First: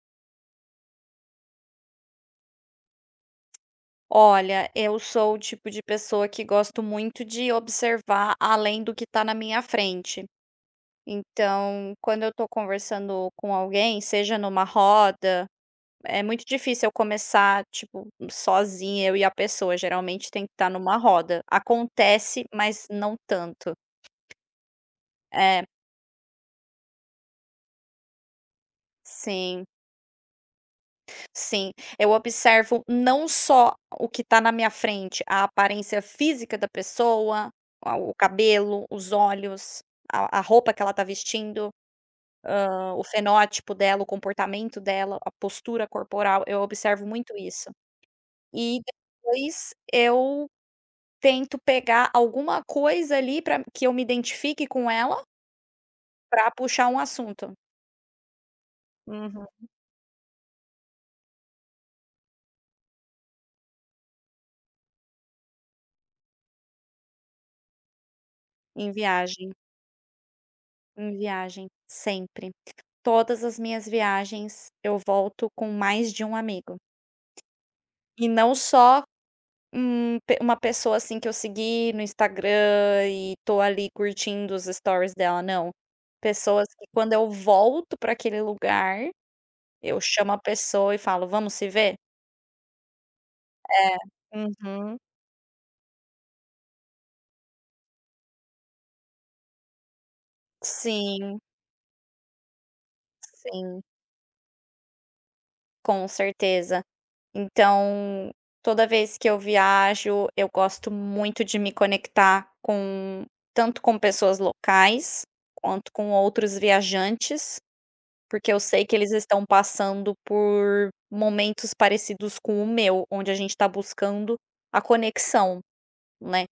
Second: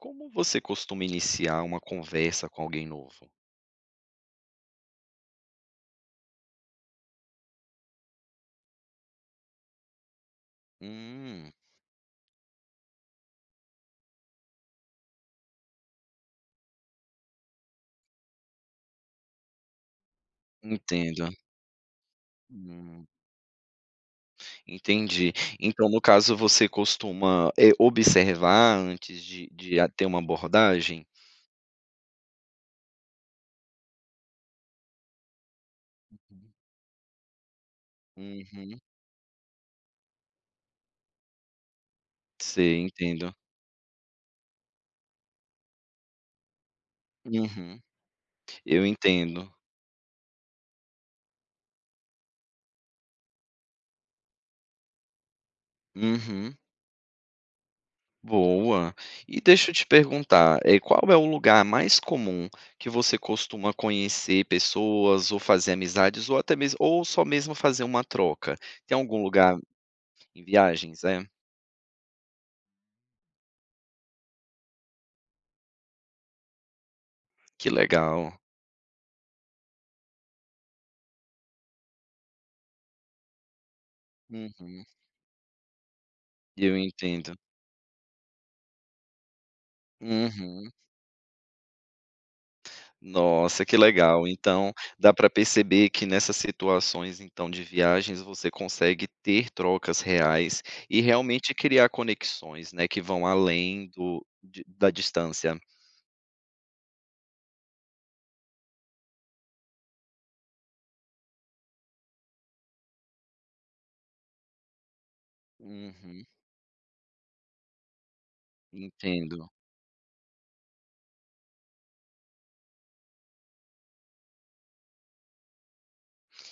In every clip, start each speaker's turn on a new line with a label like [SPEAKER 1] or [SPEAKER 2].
[SPEAKER 1] Como você costuma iniciar uma conversa com alguém novo?
[SPEAKER 2] Olha, eu sou o tipo de pessoa que gosto muito de observar além do que está na minha frente.
[SPEAKER 1] Hum,
[SPEAKER 2] Então, quando eu estou conversando com alguém, seja numa roda, é muito difícil eu começar, tipo, sozinha, eu e a pessoa. Geralmente tem que estar numa
[SPEAKER 1] Entendo.
[SPEAKER 2] roda. Acontece, mas
[SPEAKER 1] Hum,
[SPEAKER 2] não tanto.
[SPEAKER 1] Entendi.
[SPEAKER 2] É,
[SPEAKER 1] Então, no caso, você costuma, observar antes de
[SPEAKER 2] sim.
[SPEAKER 1] de a ter uma abordagem?
[SPEAKER 2] Sim, eu observo não só o que está na minha frente, a aparência física da pessoa, a o
[SPEAKER 1] Uhum.
[SPEAKER 2] cabelo, os olhos, a roupa que ela está vestindo,
[SPEAKER 1] Sei,
[SPEAKER 2] o
[SPEAKER 1] entendo.
[SPEAKER 2] fenótipo dela, o comportamento dela, a postura corporal, eu observo muito isso.
[SPEAKER 1] Uhum.
[SPEAKER 2] E
[SPEAKER 1] Eu entendo.
[SPEAKER 2] depois eu tento pegar alguma coisa ali para que eu me identifique com ela, para
[SPEAKER 1] Uhum.
[SPEAKER 2] puxar um assunto.
[SPEAKER 1] Boa. E
[SPEAKER 2] Uhum.
[SPEAKER 1] deixa eu te perguntar, qual é o lugar mais comum que você costuma conhecer pessoas ou fazer amizades ou até mesmo ou só mesmo fazer uma troca?
[SPEAKER 2] Em
[SPEAKER 1] Tem algum
[SPEAKER 2] viagem,
[SPEAKER 1] lugar Em viagens,
[SPEAKER 2] em
[SPEAKER 1] é?
[SPEAKER 2] viagem, sempre. Todas as minhas viagens eu volto com mais de um amigo.
[SPEAKER 1] Que
[SPEAKER 2] E
[SPEAKER 1] legal.
[SPEAKER 2] não só um pe uma pessoa, assim, que eu segui no Instagram e tô ali curtindo os
[SPEAKER 1] Uhum.
[SPEAKER 2] stories dela, não. Pessoas
[SPEAKER 1] Eu
[SPEAKER 2] que quando eu
[SPEAKER 1] entendo.
[SPEAKER 2] volto para aquele lugar, eu chamo a
[SPEAKER 1] Uhum.
[SPEAKER 2] pessoa e falo: "Vamos se ver?".
[SPEAKER 1] Nossa, que legal. Então,
[SPEAKER 2] Uhum.
[SPEAKER 1] dá para perceber que nessas situações, então, de viagens, você consegue ter trocas reais e
[SPEAKER 2] Sim,
[SPEAKER 1] realmente criar conexões, né, que vão
[SPEAKER 2] sim.
[SPEAKER 1] além do de da distância.
[SPEAKER 2] Com certeza. Então, toda vez que eu viajo, eu gosto muito de me conectar com tanto com pessoas locais, quanto com
[SPEAKER 1] Uhum.
[SPEAKER 2] outros viajantes, porque eu sei que eles estão
[SPEAKER 1] Entendo.
[SPEAKER 2] passando por momentos parecidos com o meu, onde a gente está buscando a conexão, né.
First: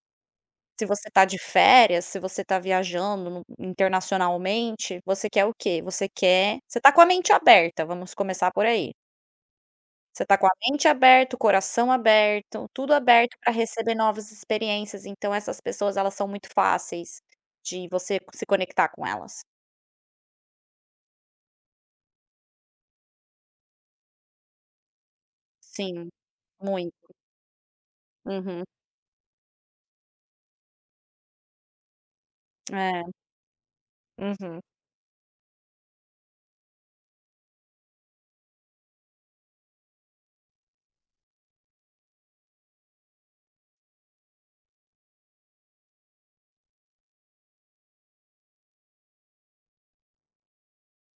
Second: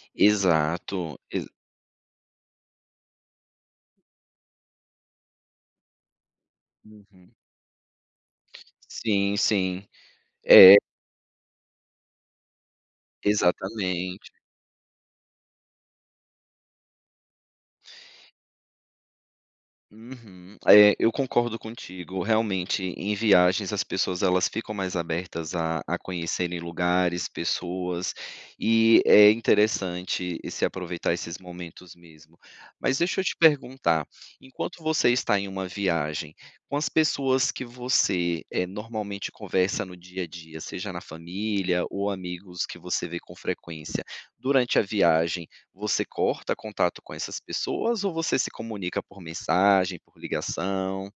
[SPEAKER 2] Se você
[SPEAKER 1] Exato.
[SPEAKER 2] está de
[SPEAKER 1] Ex
[SPEAKER 2] férias, se você está viajando no internacionalmente, você quer o quê? Você quer você está com a
[SPEAKER 1] Uhum.
[SPEAKER 2] mente aberta, vamos começar por aí.
[SPEAKER 1] Sim, sim.
[SPEAKER 2] Você tá com a
[SPEAKER 1] É,
[SPEAKER 2] mente aberta, o coração aberto, tudo aberto para receber
[SPEAKER 1] exatamente.
[SPEAKER 2] novas experiências, então essas pessoas elas são muito fáceis de você se conectar com elas.
[SPEAKER 1] Uhum. É, eu concordo contigo. Realmente, em viagens, as pessoas elas ficam mais abertas a
[SPEAKER 2] Sim,
[SPEAKER 1] conhecerem
[SPEAKER 2] muito.
[SPEAKER 1] lugares, pessoas,
[SPEAKER 2] Uhum.
[SPEAKER 1] e é interessante se aproveitar esses momentos mesmo. Mas
[SPEAKER 2] É,
[SPEAKER 1] deixa eu te perguntar,
[SPEAKER 2] uhum.
[SPEAKER 1] enquanto você está em uma viagem, com as pessoas que você normalmente conversa no dia a dia, seja na família ou amigos que você vê com frequência, durante a viagem, você corta contato com essas pessoas ou você se comunica por mensagem, por ligação?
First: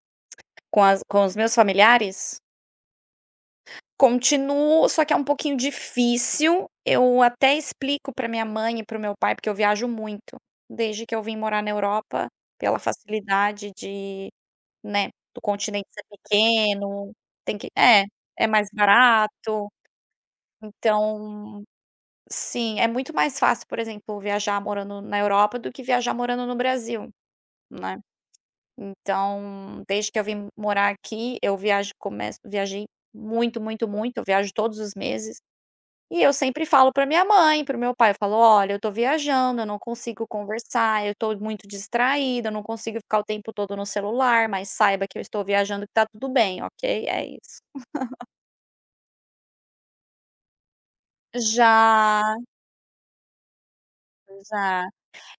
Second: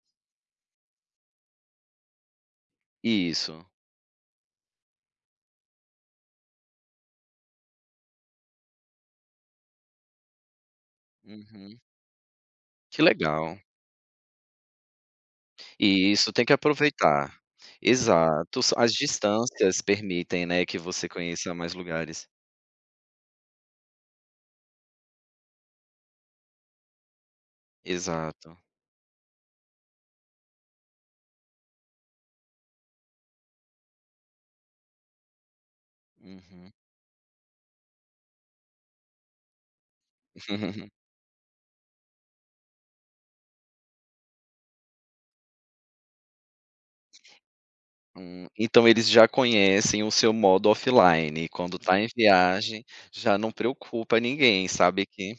[SPEAKER 2] Com os meus familiares,
[SPEAKER 1] Isso.
[SPEAKER 2] continuo, só que é um pouquinho difícil, eu até explico para minha mãe e para o meu pai, porque eu viajo muito, desde que eu vim morar na
[SPEAKER 1] Uhum.
[SPEAKER 2] Europa, pela
[SPEAKER 1] Que legal.
[SPEAKER 2] facilidade de Né, do continente ser
[SPEAKER 1] Isso, tem que
[SPEAKER 2] pequeno,
[SPEAKER 1] aproveitar.
[SPEAKER 2] tem que é, é
[SPEAKER 1] Exato,
[SPEAKER 2] mais
[SPEAKER 1] s as
[SPEAKER 2] barato,
[SPEAKER 1] distâncias permitem, né, que você conheça
[SPEAKER 2] então,
[SPEAKER 1] mais lugares.
[SPEAKER 2] sim, é muito mais fácil, por exemplo, viajar morando na Europa do que viajar morando no Brasil, né.
[SPEAKER 1] Exato.
[SPEAKER 2] Então, desde que eu vim morar aqui, eu viajo começo viajei muito, muito, muito, eu viajo todos os meses. E eu sempre
[SPEAKER 1] Uhum.
[SPEAKER 2] falo para minha mãe, para o meu pai, eu falo: "Olha, eu tô viajando, eu não consigo conversar, eu tô muito distraída, eu não consigo ficar o tempo todo no celular, mas saiba que eu estou viajando, que tá tudo bem, ok?". É isso.
[SPEAKER 1] Então eles já conhecem o seu modo offline, e quando está em
[SPEAKER 2] Já,
[SPEAKER 1] viagem, já não preocupa ninguém,
[SPEAKER 2] já.
[SPEAKER 1] sabe que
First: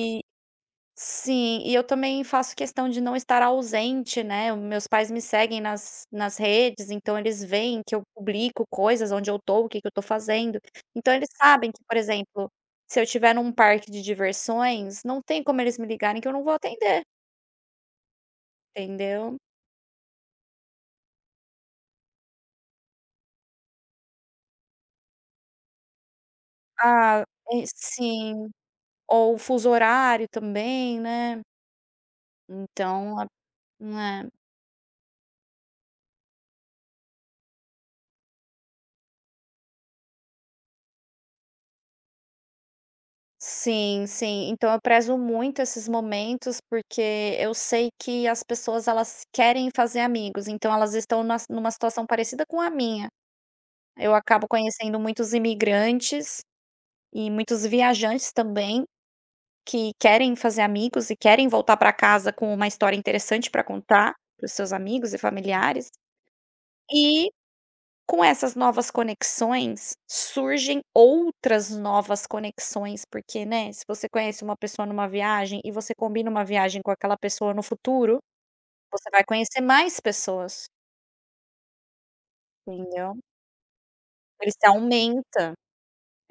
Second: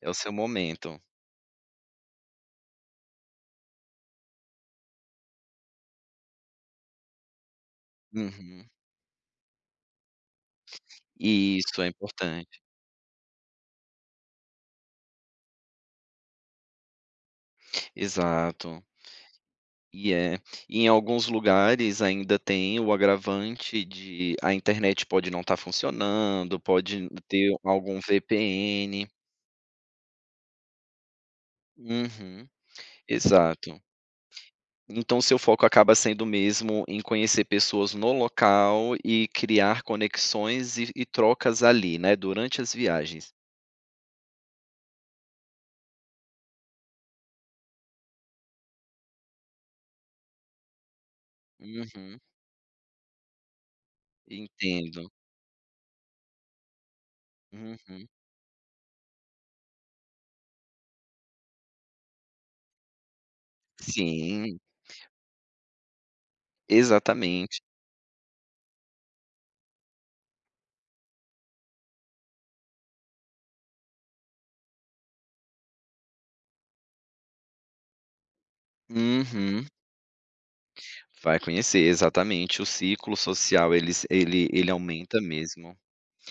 [SPEAKER 1] é o seu momento.
[SPEAKER 2] sim, e eu também faço questão de não estar ausente, né. O- meus pais me seguem nas redes, então eles veem que eu publico
[SPEAKER 1] Uhum.
[SPEAKER 2] coisas, onde eu tô, o que que eu tô fazendo. Então eles sabem
[SPEAKER 1] Isso,
[SPEAKER 2] que,
[SPEAKER 1] é
[SPEAKER 2] por exemplo,
[SPEAKER 1] importante.
[SPEAKER 2] se eu estiver num parque de diversões, não tem como eles me ligarem que eu não vou atender,
[SPEAKER 1] Exato.
[SPEAKER 2] entendeu.
[SPEAKER 1] E é. Em alguns lugares ainda tem o agravante de a internet pode não estar funcionando, pode
[SPEAKER 2] Ah,
[SPEAKER 1] ter algum
[SPEAKER 2] sim,
[SPEAKER 1] VPN.
[SPEAKER 2] ou fuso horário também, né,
[SPEAKER 1] Uhum,
[SPEAKER 2] então a
[SPEAKER 1] exato.
[SPEAKER 2] é.
[SPEAKER 1] Então seu foco acaba sendo mesmo em conhecer pessoas no local e criar conexões e trocas ali, né, durante as viagens.
[SPEAKER 2] Sim, sim. Então eu prezo muito esses momentos, porque eu sei que as pessoas elas querem fazer amigos, então elas estão nas numa situação
[SPEAKER 1] Uhum,
[SPEAKER 2] parecida com a minha. Eu acabo conhecendo
[SPEAKER 1] entendo.
[SPEAKER 2] muitos imigrantes e muitos
[SPEAKER 1] Uhum.
[SPEAKER 2] viajantes também, que querem fazer amigos e querem voltar para casa com uma história interessante para contar para os
[SPEAKER 1] Sim,
[SPEAKER 2] seus amigos e familiares.
[SPEAKER 1] exatamente.
[SPEAKER 2] Com essas novas conexões, surgem outras novas conexões, porque, né, se você conhece uma pessoa numa viagem e você combina uma viagem com aquela pessoa no futuro, você vai conhecer
[SPEAKER 1] Uhum.
[SPEAKER 2] mais pessoas,
[SPEAKER 1] Vai conhecer, exatamente. O ciclo
[SPEAKER 2] entendeu?
[SPEAKER 1] social ele ele
[SPEAKER 2] Ele se
[SPEAKER 1] ele aumenta
[SPEAKER 2] aumenta.
[SPEAKER 1] mesmo.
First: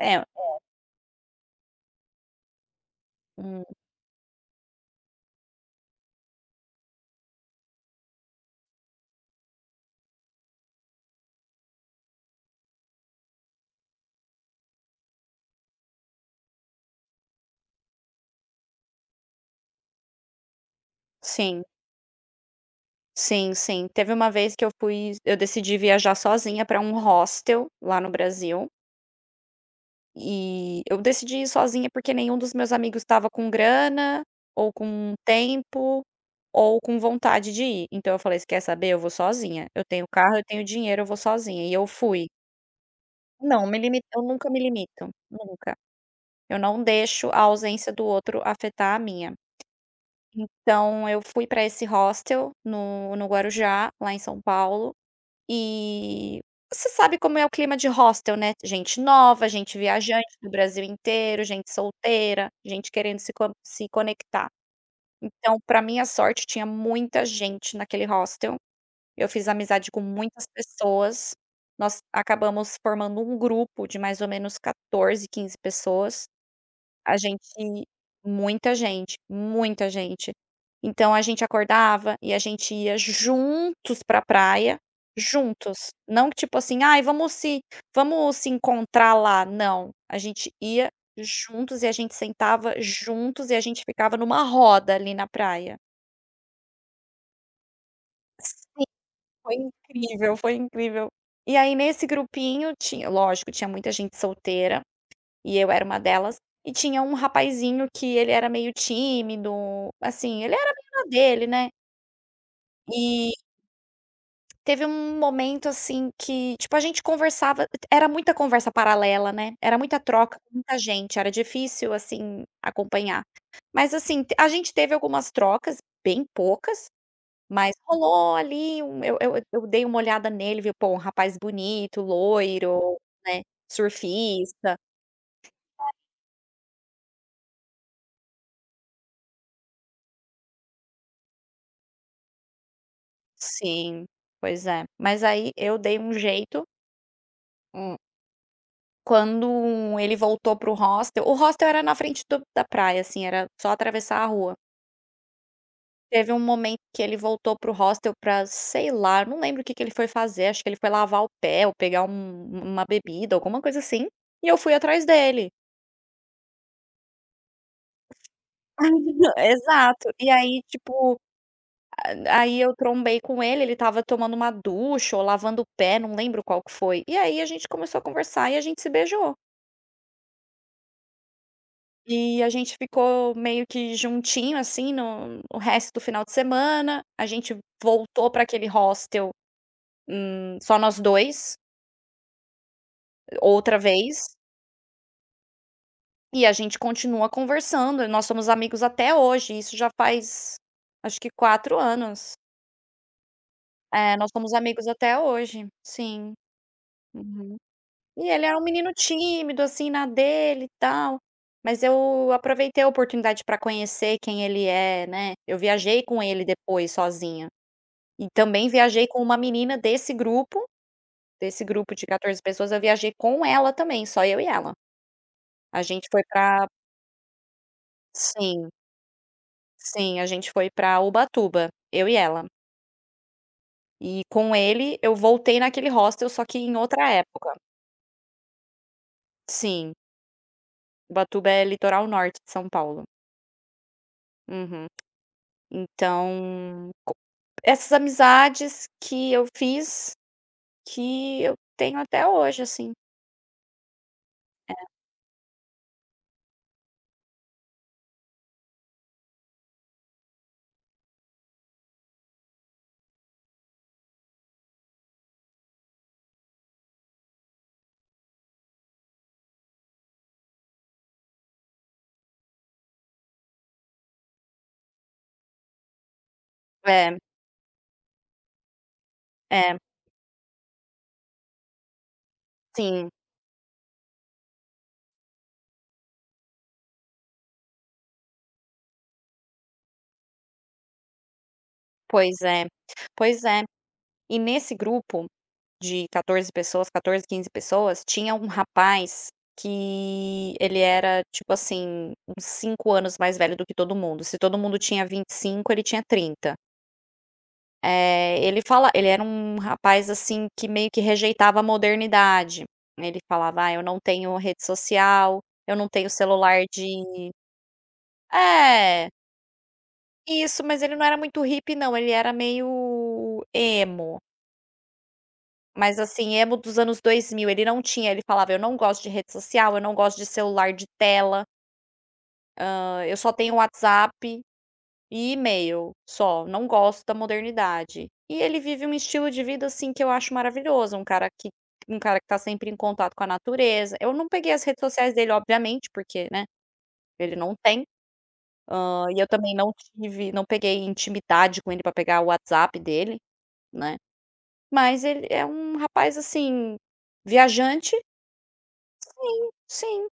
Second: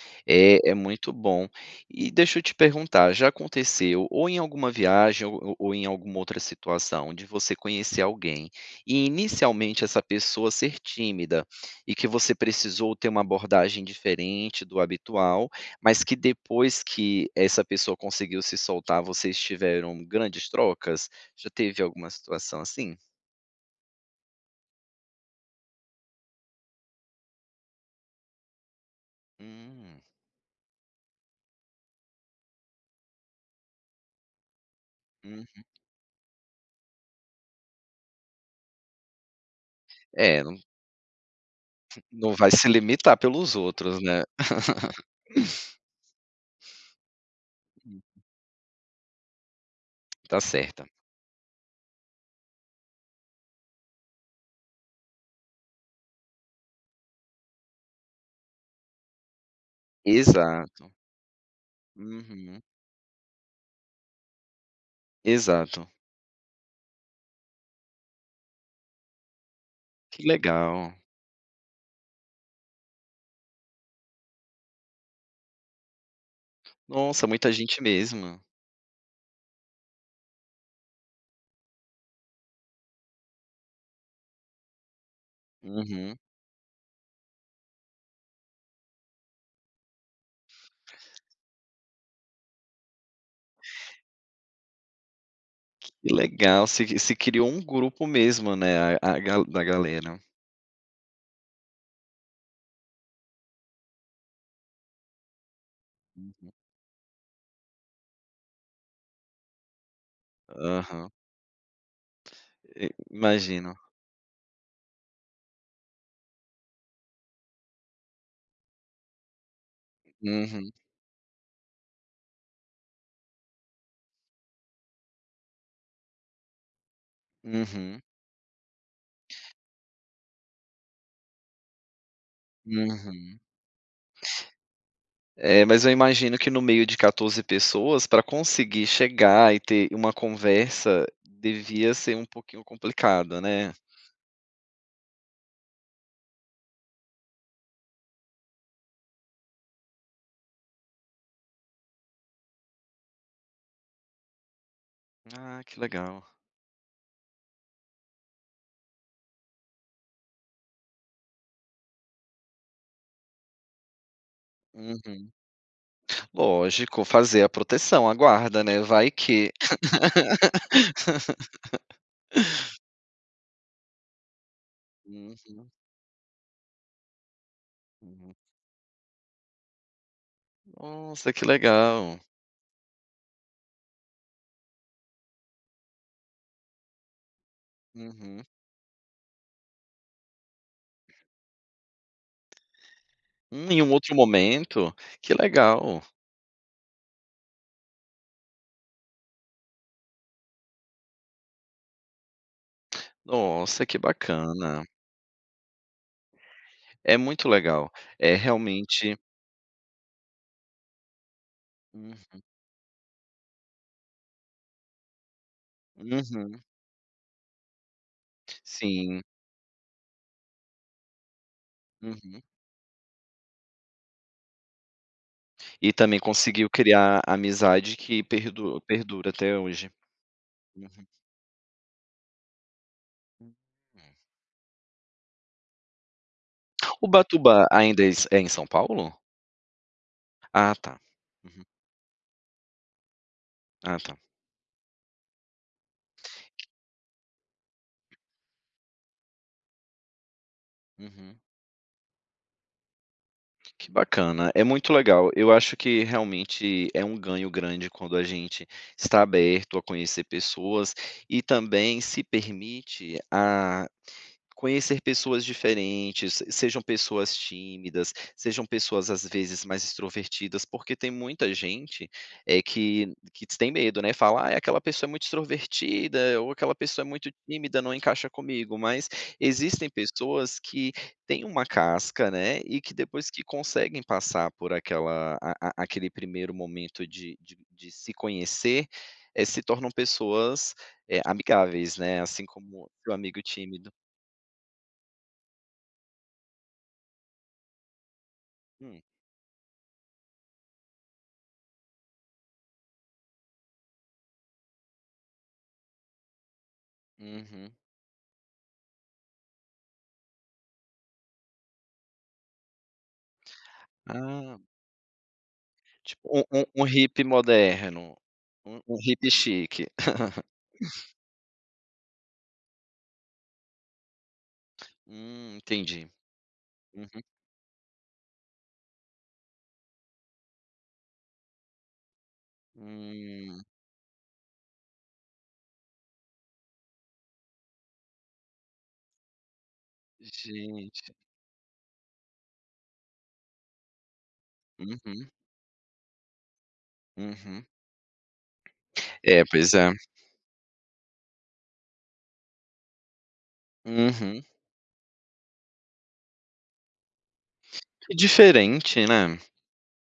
[SPEAKER 2] É,
[SPEAKER 1] É muito bom. E deixa eu te perguntar, já
[SPEAKER 2] hum,
[SPEAKER 1] aconteceu ou em alguma viagem ou em alguma outra situação de você conhecer alguém e inicialmente essa pessoa ser tímida e que você precisou ter uma abordagem diferente do habitual, mas que depois que essa pessoa conseguiu se soltar, vocês tiveram grandes trocas? Já
[SPEAKER 2] sim,
[SPEAKER 1] teve alguma situação assim?
[SPEAKER 2] sim, sim. Teve uma vez que eu decidi viajar sozinha para um hostel lá no Brasil.
[SPEAKER 1] Hum,
[SPEAKER 2] E eu decidi ir sozinha, porque nenhum dos meus amigos estava com grana, ou com
[SPEAKER 1] hum.
[SPEAKER 2] tempo, ou com vontade de ir. Então eu falei: "Você quer saber? Eu vou sozinha. Eu tenho carro,
[SPEAKER 1] É,
[SPEAKER 2] eu tenho dinheiro, eu vou sozinha". E eu fui.
[SPEAKER 1] não vai se limitar pelos
[SPEAKER 2] Não me
[SPEAKER 1] outros,
[SPEAKER 2] limi eu
[SPEAKER 1] né.
[SPEAKER 2] nunca me limito, nunca. Eu não deixo a ausência do outro afetar a minha.
[SPEAKER 1] Tá certa.
[SPEAKER 2] Então eu fui pra esse hostel no Guarujá, lá em São Paulo. E você sabe como é o clima de hostel, né, gente nova, gente viajante do Brasil
[SPEAKER 1] Exato.
[SPEAKER 2] inteiro, gente solteira,
[SPEAKER 1] Uhum.
[SPEAKER 2] gente querendo se conectar. Então, para
[SPEAKER 1] Exato.
[SPEAKER 2] minha sorte, tinha muita gente naquele hostel, eu fiz amizade com
[SPEAKER 1] Que
[SPEAKER 2] muitas
[SPEAKER 1] legal.
[SPEAKER 2] pessoas, nós acabamos formando um grupo de mais ou menos 14, 15 pessoas. A
[SPEAKER 1] Nossa, muita gente
[SPEAKER 2] gente
[SPEAKER 1] mesmo.
[SPEAKER 2] muita gente, muita gente. Então a gente acordava e a gente ia juntos pra praia, juntos.
[SPEAKER 1] Uhum.
[SPEAKER 2] Não que tipo assim: "Ai, vamos se encontrar lá", não. A gente ia juntos e a gente sentava juntos e a gente ficava numa roda ali na praia.
[SPEAKER 1] Que legal, se criou um grupo mesmo,
[SPEAKER 2] Sim,
[SPEAKER 1] né, a gal
[SPEAKER 2] foi
[SPEAKER 1] da galera.
[SPEAKER 2] incrível, foi incrível. E aí nesse grupinho tinha lógico, tinha muita gente solteira. E eu era uma delas.
[SPEAKER 1] Uhum.
[SPEAKER 2] E tinha um rapazinho que ele era meio tímido, assim, ele era meio na
[SPEAKER 1] Aham.
[SPEAKER 2] dele, né.
[SPEAKER 1] E
[SPEAKER 2] E
[SPEAKER 1] imagino.
[SPEAKER 2] teve um momento, assim, que, tipo, a gente conversava era muita conversa paralela, né, era muita troca
[SPEAKER 1] Uhum.
[SPEAKER 2] muita gente, era difícil, assim, acompanhar. Mas, assim, te a gente teve algumas trocas, bem poucas, mas
[SPEAKER 1] Uhum.
[SPEAKER 2] rolou ali um eu dei uma olhada nele, viu pô, um rapaz bonito, loiro,
[SPEAKER 1] Uhum.
[SPEAKER 2] né, surfista.
[SPEAKER 1] É, mas eu imagino que no meio de 14 pessoas, para conseguir chegar e ter uma conversa, devia ser um pouquinho complicado, né?
[SPEAKER 2] Sim, pois é. Mas aí eu dei um jeito, hum, ele voltou pro hostel. O hostel era na frente do da praia, assim, era só atravessar a rua.
[SPEAKER 1] Ah, que legal.
[SPEAKER 2] Teve um momento que ele voltou pro hostel pra, sei lá, não lembro o que que ele foi fazer, acho que ele foi lavar o pé ou pegar uma bebida, alguma coisa assim, e eu fui atrás
[SPEAKER 1] Uhum.
[SPEAKER 2] dele.
[SPEAKER 1] Lógico, fazer a proteção, a guarda, né, vai que.
[SPEAKER 2] Exato. E aí, tipo, aí eu trombei com ele, ele estava tomando uma ducha ou
[SPEAKER 1] Uhum,
[SPEAKER 2] lavando o pé, não lembro qual que foi. E aí a gente começou a
[SPEAKER 1] uhum.
[SPEAKER 2] conversar e a gente se beijou.
[SPEAKER 1] Nossa, que legal.
[SPEAKER 2] E a gente ficou meio que juntinho, assim, no o resto do final de semana. A gente voltou para
[SPEAKER 1] Uhum.
[SPEAKER 2] aquele hostel, só nós 2 outra
[SPEAKER 1] Em um outro
[SPEAKER 2] vez,
[SPEAKER 1] momento? Que legal.
[SPEAKER 2] e a gente continua conversando. Nós somos amigos até hoje, isso já faz acho que 4 anos.
[SPEAKER 1] Nossa, que
[SPEAKER 2] É, nós somos
[SPEAKER 1] bacana.
[SPEAKER 2] amigos até hoje. Sim.
[SPEAKER 1] É muito
[SPEAKER 2] Uhum.
[SPEAKER 1] legal.
[SPEAKER 2] E
[SPEAKER 1] É
[SPEAKER 2] ele era um menino
[SPEAKER 1] realmente
[SPEAKER 2] tímido, assim, na dele e tal, mas
[SPEAKER 1] Hum,
[SPEAKER 2] eu aproveitei a oportunidade para conhecer quem ele é, né. Eu viajei com ele
[SPEAKER 1] uhum,
[SPEAKER 2] depois sozinha. E também viajei
[SPEAKER 1] sim,
[SPEAKER 2] com uma menina desse grupo de 14
[SPEAKER 1] uhum.
[SPEAKER 2] pessoas, eu viajei com ela também, só eu e ela. A
[SPEAKER 1] E
[SPEAKER 2] gente
[SPEAKER 1] também
[SPEAKER 2] foi pra
[SPEAKER 1] conseguiu criar amizade que
[SPEAKER 2] sim,
[SPEAKER 1] perdura até hoje.
[SPEAKER 2] sim, a gente foi pra
[SPEAKER 1] Uhum.
[SPEAKER 2] Ubatuba, eu e ela. E com ele eu voltei naquele hostel, só que em
[SPEAKER 1] O
[SPEAKER 2] outra época.
[SPEAKER 1] Batuba ainda é em São Paulo?
[SPEAKER 2] Sim,
[SPEAKER 1] Ah, tá.
[SPEAKER 2] Ubatuba
[SPEAKER 1] Uhum.
[SPEAKER 2] é litoral norte de São Paulo.
[SPEAKER 1] Ah, tá.
[SPEAKER 2] Uhum. Então, co essas amizades que eu fiz,
[SPEAKER 1] Uhum.
[SPEAKER 2] que eu tenho até hoje, assim.
[SPEAKER 1] Que bacana, é muito legal. Eu acho que realmente é um ganho grande quando a gente está aberto a conhecer pessoas e também se permite a conhecer pessoas diferentes, sejam pessoas tímidas, sejam pessoas às vezes mais extrovertidas, porque tem muita gente que tem medo, né? Fala, ah, aquela pessoa é muito extrovertida, ou aquela pessoa é
[SPEAKER 2] É,
[SPEAKER 1] muito tímida, não encaixa comigo. Mas
[SPEAKER 2] é,
[SPEAKER 1] existem pessoas que têm uma casca, né? E que
[SPEAKER 2] sim,
[SPEAKER 1] depois que conseguem passar por aquela, aquele primeiro momento de se conhecer, se tornam pessoas amigáveis, né?
[SPEAKER 2] pois
[SPEAKER 1] Assim
[SPEAKER 2] é,
[SPEAKER 1] como seu amigo
[SPEAKER 2] pois é.
[SPEAKER 1] tímido.
[SPEAKER 2] E nesse grupo de 14 pessoas, 14, 15 pessoas, tinha um
[SPEAKER 1] Hum.
[SPEAKER 2] rapaz que ele era, tipo assim, uns 5 anos mais velho do que todo mundo. Se todo mundo tinha 25, ele tinha 30.
[SPEAKER 1] Uhum.
[SPEAKER 2] Ele era um rapaz, assim, que meio que rejeitava a modernidade. Ele falava: "Ah, eu não tenho
[SPEAKER 1] Ah,
[SPEAKER 2] rede social, eu não tenho
[SPEAKER 1] tipo um
[SPEAKER 2] celular
[SPEAKER 1] um um hippie
[SPEAKER 2] de"
[SPEAKER 1] moderno, um
[SPEAKER 2] É,
[SPEAKER 1] hippie chique.
[SPEAKER 2] isso, mas ele não era muito hippie não, ele era meio emo. Mas
[SPEAKER 1] Entendi.
[SPEAKER 2] assim, emo dos anos
[SPEAKER 1] Uhum.
[SPEAKER 2] 2000 ele não tinha, ele falava: "Eu não gosto de rede social, eu não gosto de celular de tela, eu só tenho
[SPEAKER 1] Hum,
[SPEAKER 2] WhatsApp e e-mail, só, não gosto da modernidade". E ele vive um estilo de vida, assim, que eu acho maravilhoso,
[SPEAKER 1] Gente.
[SPEAKER 2] um cara que tá sempre em contato com a natureza. Eu não peguei as redes sociais
[SPEAKER 1] Uhum,
[SPEAKER 2] dele, obviamente, porque, né, ele não
[SPEAKER 1] uhum.
[SPEAKER 2] tem, e eu
[SPEAKER 1] É,
[SPEAKER 2] também
[SPEAKER 1] pois é.
[SPEAKER 2] não peguei intimidade com ele pra pegar o WhatsApp dele, né.
[SPEAKER 1] Uhum.
[SPEAKER 2] Mas ele é um rapaz, assim, viajante?
[SPEAKER 1] Que diferente, né?
[SPEAKER 2] Sim, sim.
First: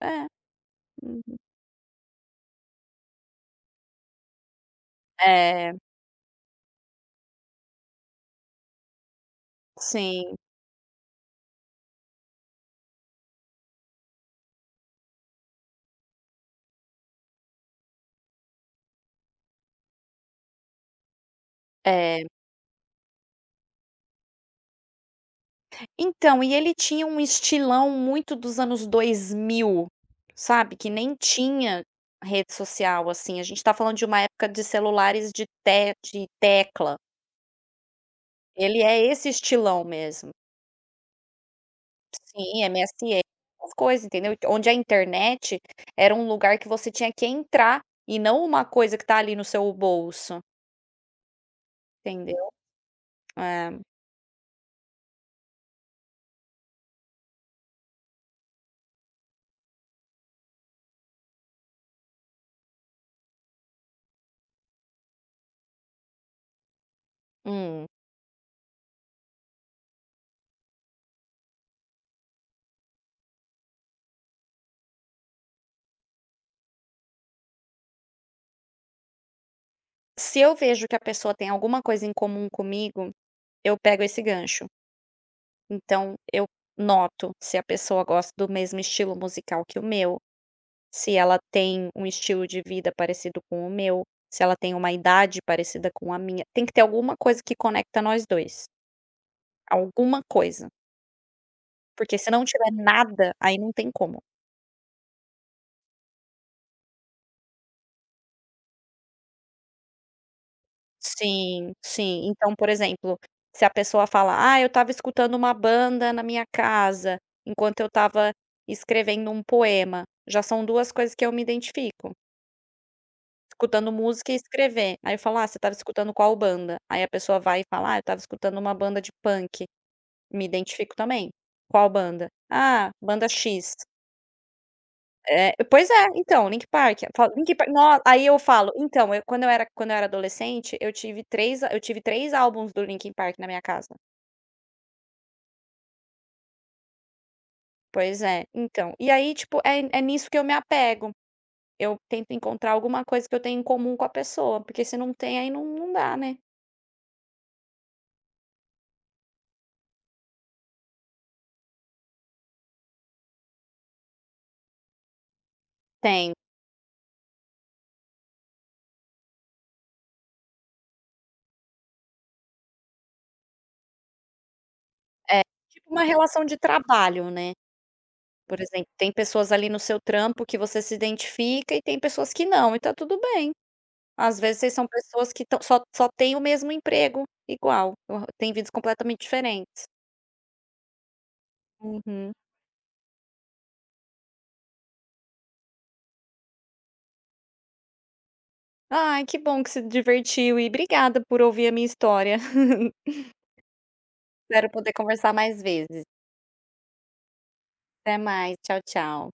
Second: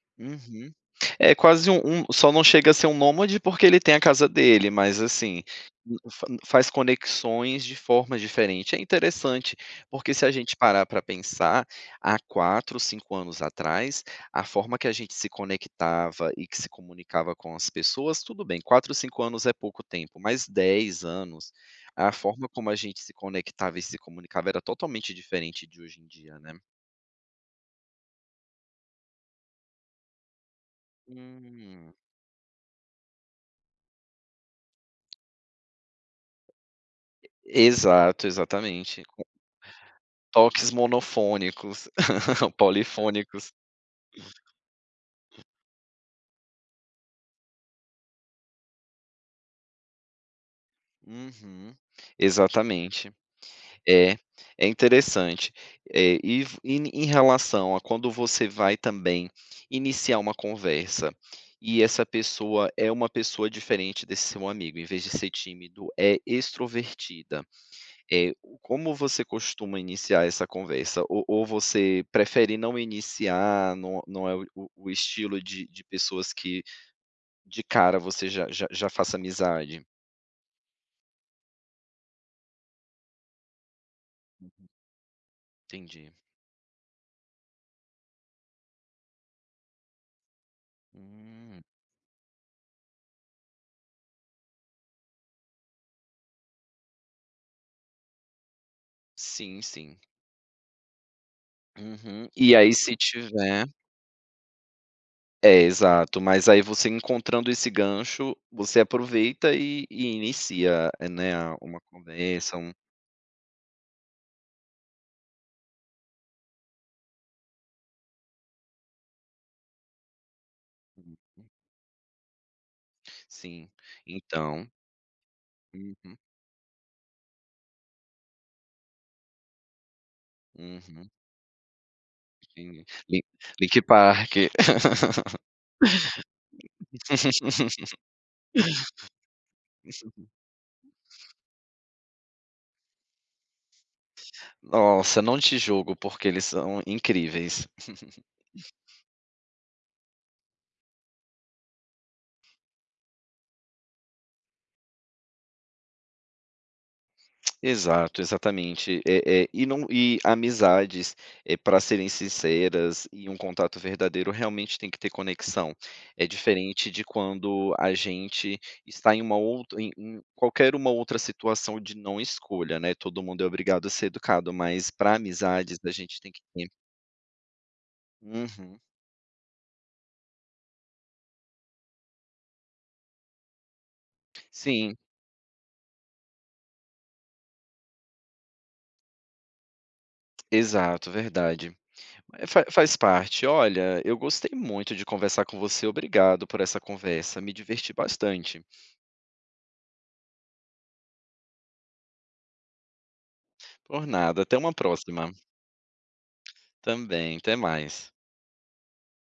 [SPEAKER 2] É,
[SPEAKER 1] Uhum.
[SPEAKER 2] hum,
[SPEAKER 1] É quase só não chega a ser um nômade, porque ele tem a casa dele, mas assim,
[SPEAKER 2] é,
[SPEAKER 1] n- fa faz conexões de forma diferente. É interessante, porque se a
[SPEAKER 2] sim,
[SPEAKER 1] gente parar para pensar, há 4, 5 anos atrás, a forma que a gente se conectava e que se comunicava com as pessoas, tudo bem. 4, 5 anos é pouco tempo, mas 10 anos, a
[SPEAKER 2] é.
[SPEAKER 1] forma como a gente se conectava e se comunicava era totalmente diferente de hoje em dia,
[SPEAKER 2] Então,
[SPEAKER 1] né.
[SPEAKER 2] e ele tinha um estilão muito dos anos 2000, sabe, que nem tinha
[SPEAKER 1] Hum.
[SPEAKER 2] rede social. Assim, a gente tá falando de uma época de celulares de tecla.
[SPEAKER 1] Exato,
[SPEAKER 2] Ele
[SPEAKER 1] exatamente.
[SPEAKER 2] é esse estilão mesmo.
[SPEAKER 1] Toques monofônicos,
[SPEAKER 2] Sim, MSN,
[SPEAKER 1] polifônicos.
[SPEAKER 2] essas coisas, entendeu. Onde a internet era um lugar que você tinha que entrar, e não uma coisa que tá ali no seu bolso,
[SPEAKER 1] Uhum,
[SPEAKER 2] entendeu.
[SPEAKER 1] exatamente.
[SPEAKER 2] É,
[SPEAKER 1] É, é interessante. Eh, e v em em relação a quando você vai também iniciar uma conversa, e essa pessoa é uma pessoa diferente desse seu amigo, em vez de ser tímido, é extrovertida,
[SPEAKER 2] hum.
[SPEAKER 1] eh, como você costuma iniciar essa conversa? Ou você prefere não iniciar, não é o estilo de pessoas que de cara você já faça amizade.
[SPEAKER 2] Se eu vejo que a pessoa tem alguma coisa em comum comigo, eu pego esse gancho.
[SPEAKER 1] Entendi.
[SPEAKER 2] Então eu noto se a pessoa gosta do mesmo estilo musical que o meu, se ela
[SPEAKER 1] Hum,
[SPEAKER 2] tem um estilo de vida parecido com o meu, se ela tem uma idade parecida com a minha. Tem que ter alguma coisa que conecta nós 2,
[SPEAKER 1] sim, sim.
[SPEAKER 2] alguma coisa, porque
[SPEAKER 1] Uhum.
[SPEAKER 2] se não
[SPEAKER 1] E
[SPEAKER 2] tiver
[SPEAKER 1] aí se
[SPEAKER 2] nada, aí
[SPEAKER 1] tiver
[SPEAKER 2] não tem como.
[SPEAKER 1] é, exato. Mas aí você encontrando esse gancho, você aproveita e inicia, é, né, a
[SPEAKER 2] Sim,
[SPEAKER 1] uma
[SPEAKER 2] sim. Então,
[SPEAKER 1] conversa,
[SPEAKER 2] por
[SPEAKER 1] um
[SPEAKER 2] exemplo, se a pessoa fala: "Ah, eu estava escutando uma banda na minha casa, enquanto eu estava escrevendo um poema", já são 2 coisas
[SPEAKER 1] um
[SPEAKER 2] que eu me identifico.
[SPEAKER 1] sim.
[SPEAKER 2] Escutando música e
[SPEAKER 1] Então
[SPEAKER 2] escrever. Aí eu falo: "Ah, você estava escutando
[SPEAKER 1] uhum,
[SPEAKER 2] qual banda?" Aí a pessoa vai e fala: "Ah, eu estava escutando uma banda de punk", me identifico
[SPEAKER 1] uhum,
[SPEAKER 2] também. "Qual banda?"
[SPEAKER 1] entendi.
[SPEAKER 2] "Ah, banda X".
[SPEAKER 1] Linkin Park.
[SPEAKER 2] É, pois é, então, Linkin Park. Eu falo: "Linkin Park", no aí eu falo: "Então, eu quando eu era adolescente, eu tive 3 álbuns do Linkin Park na minha casa".
[SPEAKER 1] Nossa, não te julgo, porque eles são incríveis.
[SPEAKER 2] Pois é, então. E aí, tipo, é é nisso que eu me apego. Eu tento encontrar alguma coisa que eu tenho em comum com a pessoa, porque se não tem, aí não não dá, né?
[SPEAKER 1] Exato, exatamente. É, e não, e amizades, para serem sinceras e um contato verdadeiro, realmente tem que ter conexão. É
[SPEAKER 2] Tem.
[SPEAKER 1] diferente de quando a gente está em uma outra em em qualquer uma outra situação de não escolha, né, todo mundo é obrigado a ser educado, mas para
[SPEAKER 2] É,
[SPEAKER 1] amizades a
[SPEAKER 2] tipo uma
[SPEAKER 1] gente tem que
[SPEAKER 2] relação de
[SPEAKER 1] ter.
[SPEAKER 2] trabalho, né. Por
[SPEAKER 1] Uhum.
[SPEAKER 2] exemplo, tem pessoas ali no seu trampo que você se identifica e tem pessoas que não, e tá tudo bem. Às vezes vocês são
[SPEAKER 1] Sim,
[SPEAKER 2] pessoas que estão só têm o mesmo emprego igual, o têm vidas completamente diferentes.
[SPEAKER 1] exato, verdade.
[SPEAKER 2] Uhum.
[SPEAKER 1] Eh, fa faz parte. Olha, eu gostei muito de conversar com você, obrigado por essa conversa, me diverti bastante.
[SPEAKER 2] Ai, que bom que se divertiu e obrigada por ouvir a minha história.
[SPEAKER 1] Por nada, até
[SPEAKER 2] Espero
[SPEAKER 1] uma
[SPEAKER 2] poder
[SPEAKER 1] próxima.
[SPEAKER 2] conversar mais vezes.
[SPEAKER 1] Também, até mais.
[SPEAKER 2] Até mais, tchau, tchau.